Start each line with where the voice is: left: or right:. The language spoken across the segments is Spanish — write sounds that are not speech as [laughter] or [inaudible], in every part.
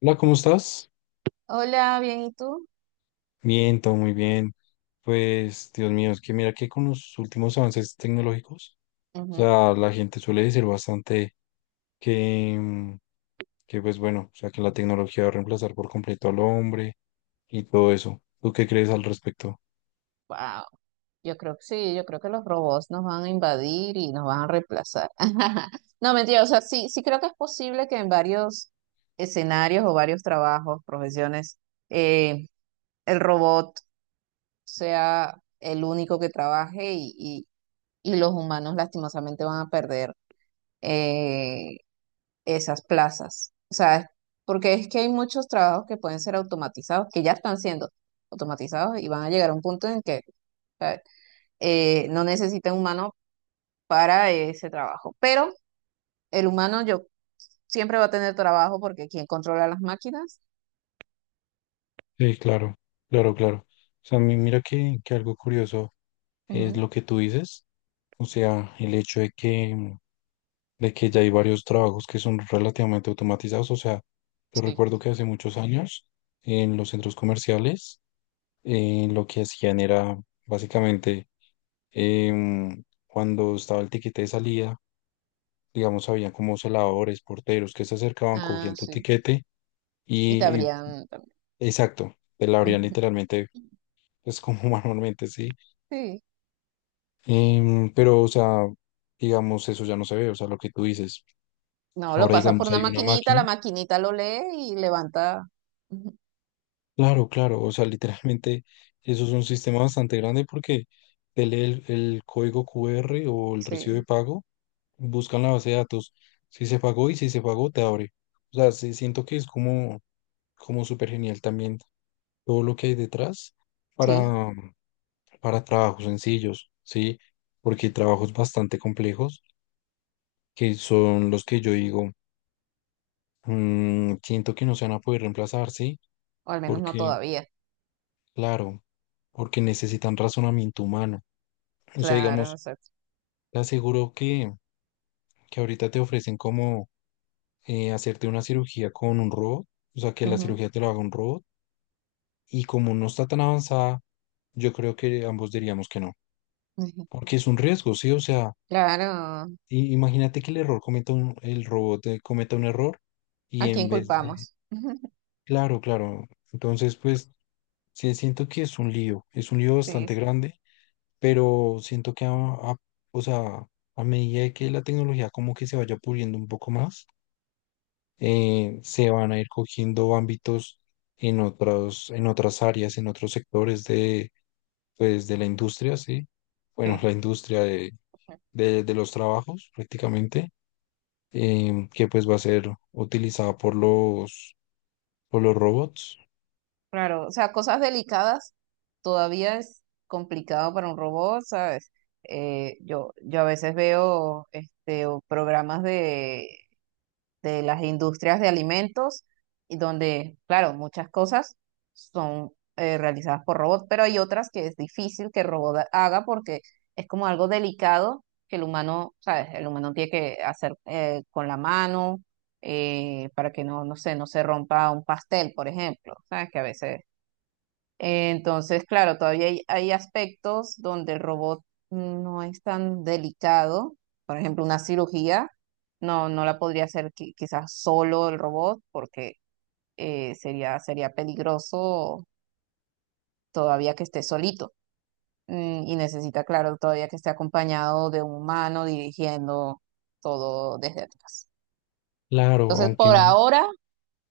left: Hola, ¿cómo estás?
right: Hola, bien, ¿y tú?
left: Bien, todo muy bien. Pues, Dios mío, es que mira que con los últimos avances tecnológicos, o
right: Ujú.
left: sea, la gente suele decir bastante que, mm, que pues bueno, o sea, que la tecnología va a reemplazar por completo al hombre y todo eso. ¿Tú qué crees al respecto?
right: Wow, yo creo que sí, yo creo que los robots nos van a invadir y nos van a reemplazar. [laughs] No, mentira, o sea, sí, sí creo que es posible que en varios escenarios o varios trabajos, profesiones, eh, el robot sea el único que trabaje y los humanos lastimosamente van a perder eh, esas plazas. O sea, porque es que hay muchos trabajos que pueden ser automatizados, que ya están siendo automatizados y van a llegar a un punto en que sea, no necesita un humano para ese trabajo. Pero el humano yo siempre va a tener trabajo porque quien controla las máquinas.
left: Sí, claro, claro, claro. O sea, mira que algo curioso es
right: Ujú.
left: lo que tú dices, o sea, el hecho de que de que ya hay varios trabajos que son relativamente automatizados. O sea, yo
right: Sí,
left: recuerdo que hace muchos años en los centros comerciales lo que hacían era básicamente cuando estaba el tiquete de salida, digamos, había como celadores, porteros que se acercaban,
right: ah,
left: cogían tu
right: sí,
left: tiquete
right: y te
left: y, y-
right: habrían también.
left: exacto, te la abrían
right: [laughs]
left: literalmente,
right: Ujú.
left: pues como [laughs] manualmente, sí.
right: Sí,
left: Pero, o sea, digamos, eso ya no se ve, o sea, lo que tú dices.
right: no, lo
left: Ahora,
right: pasas por
left: digamos,
right: una
left: hay una
right: maquinita,
left: máquina.
right: la maquinita lo lee y levanta. Ujú.
left: Claro, claro, o sea, literalmente eso es un sistema bastante grande porque te lee el código QR o el recibo de
right: Sí,
left: pago, buscan la base de datos, si se pagó y si se pagó te abre. O sea, sí, siento que es como súper genial también todo lo que hay detrás
right: sí,
left: para, para trabajos sencillos, ¿sí? Porque hay trabajos bastante complejos que son los que yo digo, "Mm, siento que no se van a poder reemplazar, ¿sí?"
right: o al menos no
left: Porque,
right: todavía.
left: claro, porque necesitan razonamiento humano. O sea,
right: Claro,
left: digamos,
right: exacto.
left: te aseguro que ahorita te ofrecen como hacerte una cirugía con un robot, o sea, que la cirugía te lo haga un robot, y como no está tan avanzada, yo creo que ambos diríamos que no,
right: Ujú.
left: porque es un riesgo, ¿sí? O sea,
right: Claro,
left: imagínate que el error cometa un, el robot cometa un error y
right: ¿a
left: en
right: quién
left: vez de,
right: culpamos? [laughs]
left: claro, claro, entonces pues sí siento que es un lío
right: Sí,
left: bastante grande, pero siento que, o sea, a medida que la tecnología como que se vaya puliendo un poco más, se van a ir cogiendo ámbitos en otros, en otras áreas, en otros sectores de, pues, de la industria, ¿sí? Bueno,
right: sí,
left: la industria
right: sí.
left: de los trabajos prácticamente, que pues va a ser utilizada por los robots.
right: Claro, o sea, cosas delicadas todavía es complicado para un robot, ¿sabes? Yo a veces veo este, o programas de las industrias de alimentos, y donde, claro, muchas cosas son realizadas por robots, pero hay otras que es difícil que el robot haga porque es como algo delicado que el humano, ¿sabes? El humano tiene que hacer con la mano para que no, no sé, no se rompa un pastel, por ejemplo, ¿sabes? Que a veces entonces, claro, todavía hay aspectos donde el robot no es tan delicado. Por ejemplo, una cirugía no, no la podría hacer quizás solo el robot porque sería peligroso todavía que esté solito. Mm. Y necesita, claro, todavía que esté acompañado de un humano dirigiendo todo desde atrás.
left: Claro,
right: Entonces, por ahora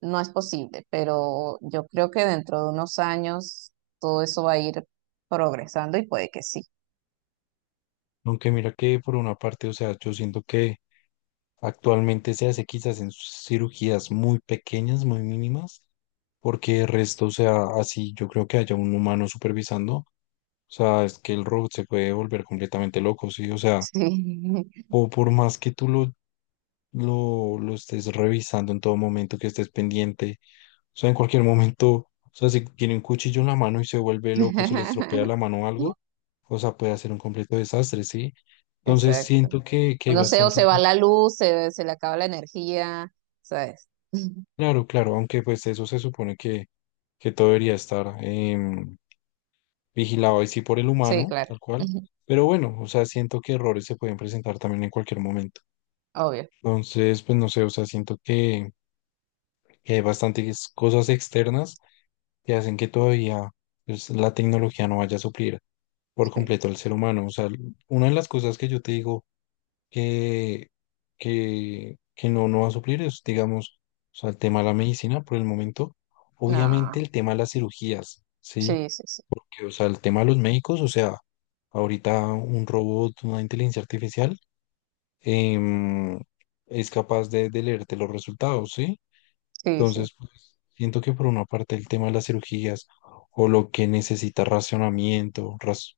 right: no es posible, pero yo creo que dentro de unos años todo eso va a ir progresando y puede que sí.
left: aunque mira que por una parte, o sea, yo siento que actualmente se hace quizás en cirugías muy pequeñas, muy mínimas, porque el resto, o sea, así yo creo que haya un humano supervisando. O sea, es que el robot se puede volver completamente loco, ¿sí? O sea,
right: Sí.
left: o por más que tú lo estés revisando en todo momento, que estés pendiente, o sea, en cualquier momento, o sea, si tiene un cuchillo en la mano y se vuelve loco, se le estropea la
right: [laughs]
left: mano o algo, o sea, puede hacer un completo desastre, ¿sí? Entonces
right: Exacto.
left: siento que hay
right: No sé, o
left: bastantes...
right: se va la luz, se le acaba la energía, ¿sabes? [laughs]
left: Claro, claro, aunque pues eso se supone que todo debería estar vigilado ahí sí por el
right: Sí,
left: humano,
right: claro.
left: tal cual.
right: [laughs]
left: Pero bueno, o sea, siento que errores se pueden presentar también en cualquier momento.
right: Obvio.
left: Entonces, pues no sé, o sea, siento que hay bastantes cosas externas que hacen que todavía pues, la tecnología no vaya a suplir por
right: Sí.
left: completo al ser humano. O sea, una de las cosas que yo te digo que, que no, no va a suplir es, digamos, o sea, el tema de la medicina por el momento. Obviamente
right: No.
left: el tema de las cirugías, ¿sí?
right: Sí, sí, sí.
left: Que, o sea, el tema de los médicos, o sea, ahorita un robot, una inteligencia artificial, em, es capaz de leerte los resultados, ¿sí?
right: Sí, sí.
left: Entonces, pues, siento que por una parte el tema de las cirugías o lo que necesita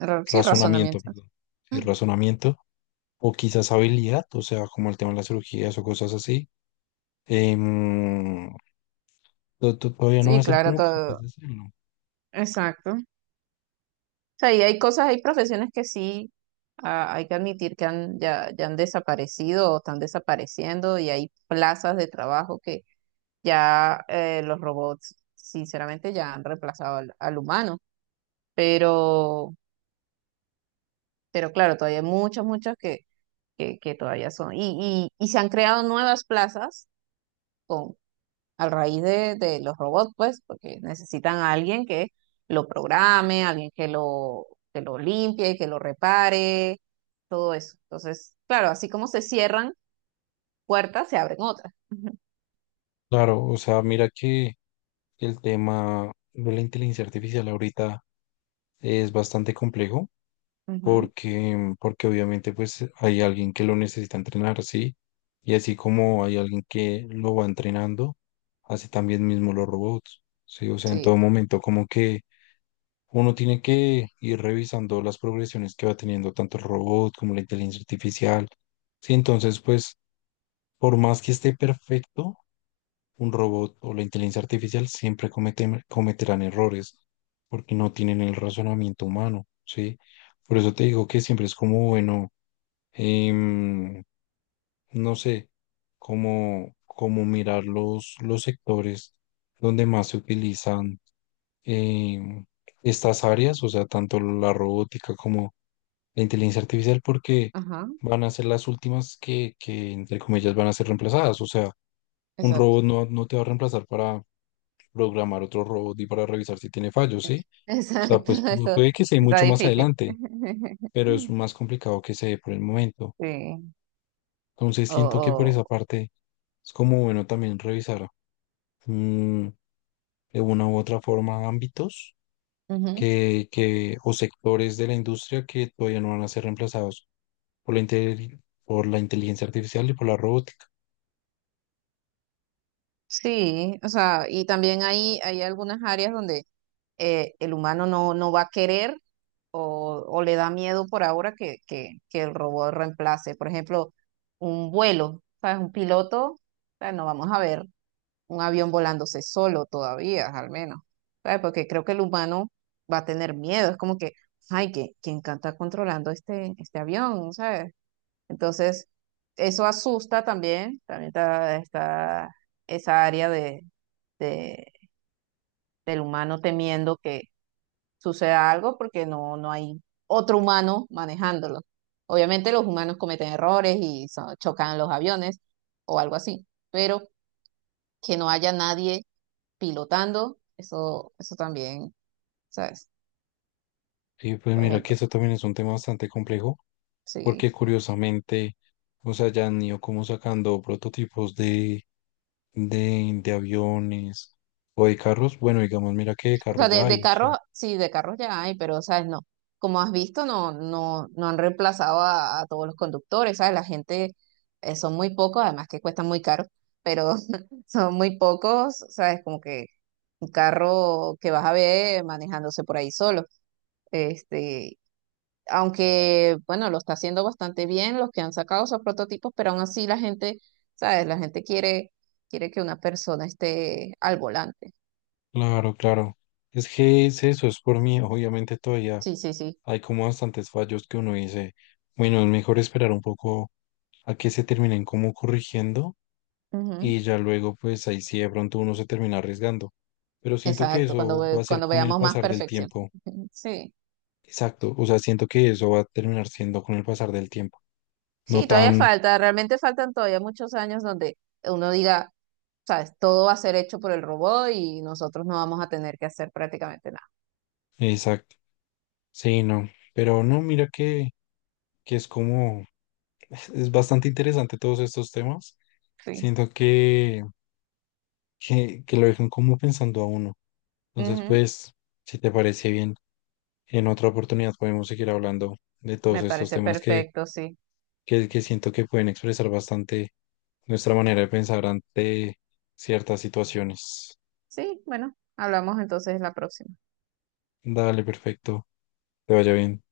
right: Ra- sí,
left: razonamiento,
right: razonamiento.
left: perdón, sí,
right: [laughs]
left: razonamiento, o quizás habilidad, o sea, como el tema de las cirugías o cosas así, em, todavía no va a
right: Sí,
left: ser
right: claro,
left: como capaz
right: todo.
left: de hacerlo.
right: Exacto. O sea, y hay cosas, hay profesiones que sí, ah, hay que admitir que han, ya, ya han desaparecido o están desapareciendo y hay plazas de trabajo. Ya los robots, sinceramente, ya han reemplazado al, al humano, pero, pero claro, todavía hay muchos, muchos que todavía son. Y se han creado nuevas plazas con, a raíz de los robots, pues, porque necesitan a alguien que lo programe, alguien que lo limpie, que lo repare, todo eso. Entonces, claro, así como se cierran puertas, se abren otras. [laughs]
left: Claro, o sea, mira que el tema de la inteligencia artificial ahorita es bastante complejo.
right: Ujú.
left: Porque, porque obviamente pues hay alguien que lo necesita entrenar, ¿sí? Y así como hay alguien que lo va entrenando, así también mismo los robots, ¿sí? O sea, en
right: Sí,
left: todo momento como que uno tiene que ir revisando las progresiones que va teniendo tanto el robot como la inteligencia artificial, ¿sí? Entonces, pues, por más que esté perfecto, un robot o la inteligencia artificial siempre cometerán errores porque no tienen el razonamiento humano, ¿sí? Por eso te digo que siempre es como, bueno, em, no sé, cómo mirar los sectores donde más se utilizan em, estas áreas, o sea, tanto la robótica como la inteligencia artificial, porque
right: ajá,
left: van a ser las últimas que, entre comillas, van a ser reemplazadas. O sea, un
right: exacto.
left: robot no, no te va a reemplazar para programar otro robot y para revisar si tiene fallos, ¿sí? O sea,
right: Exacto,
left: pues
right: [laughs] eso
left: puede que se dé
right: está
left: mucho más
right: difícil.
left: adelante,
right: [laughs]
left: pero es más complicado que se dé por el momento.
right: Sí,
left: Entonces
right: o,
left: siento que por
right: o-
left: esa parte es como bueno también revisar mm, de una u otra forma ámbitos
right: ujú.
left: o sectores de la industria que todavía no van a ser reemplazados por por la inteligencia artificial y por la robótica.
right: Sí, o sea, y también hay algunas áreas donde el humano no, no va a querer o le da miedo por ahora que el robot reemplace. Por ejemplo, un vuelo, ¿sabes? Un piloto, o sea, no vamos a ver un avión volándose solo todavía, al menos, ¿sabes? Porque creo que el humano va a tener miedo, es como que, ay, que quién está controlando este, este avión, ¿sabes? Entonces, eso asusta también, también está, está esa área de, de- del humano temiendo que suceda algo porque no, no hay otro humano manejándolo. Obviamente los humanos cometen errores y chocan los aviones o algo así, pero que no haya nadie pilotando, eso también, ¿sabes?
left: Y pues
right: Por
left: mira que
right: ejemplo,
left: eso también es un tema bastante complejo
right: sí.
left: porque curiosamente, o sea, ya han ido como sacando prototipos de aviones o de carros. Bueno, digamos, mira que de
right: O
left: carros
right: sea,
left: ya
right: de
left: hay, o sea.
right: carros, sí, de carros ya hay, pero, ¿sabes? No. Como has visto, no, no, no han reemplazado a todos los conductores, ¿sabes? La gente son muy pocos, además que cuestan muy caro, pero [laughs] son muy pocos, ¿sabes? Como que un carro que vas a ver manejándose por ahí solo. Este, aunque, bueno, lo está haciendo bastante bien los que han sacado esos prototipos, pero aún así la gente, ¿sabes? La gente quiere, quiere que una persona esté al volante.
left: Claro, claro. Es que es eso, es por mí. Obviamente todavía
right: Sí, sí, sí.
left: hay como bastantes fallos que uno dice, bueno, es mejor esperar un poco a que se terminen como corrigiendo
right: Ujú.
left: y ya luego pues ahí sí de pronto uno se termina arriesgando. Pero siento que
right: Exacto, cuando,
left: eso va a ser
right: cuando
left: con el
right: veamos más
left: pasar del
right: perfección.
left: tiempo.
right: Ujú. Sí.
left: Exacto, o sea, siento que eso va a terminar siendo con el pasar del tiempo. No
right: Sí, todavía
left: tan
right: falta, realmente faltan todavía muchos años donde uno diga, ¿sabes? Todo va a ser hecho por el robot y nosotros no vamos a tener que hacer prácticamente nada.
left: exacto. Sí, no. Pero no, mira que es como, es bastante interesante todos estos temas.
right: Sí.
left: Siento que... que lo dejan como pensando a uno. Entonces,
right: Ujú.
left: pues, si te parece bien, en otra oportunidad podemos seguir hablando de todos
right: Me
left: estos
right: parece
left: temas
right: perfecto, sí.
left: que siento que pueden expresar bastante nuestra manera de pensar ante ciertas situaciones.
right: Sí, bueno, hablamos entonces la próxima.
left: Dale, perfecto. Te vaya bien.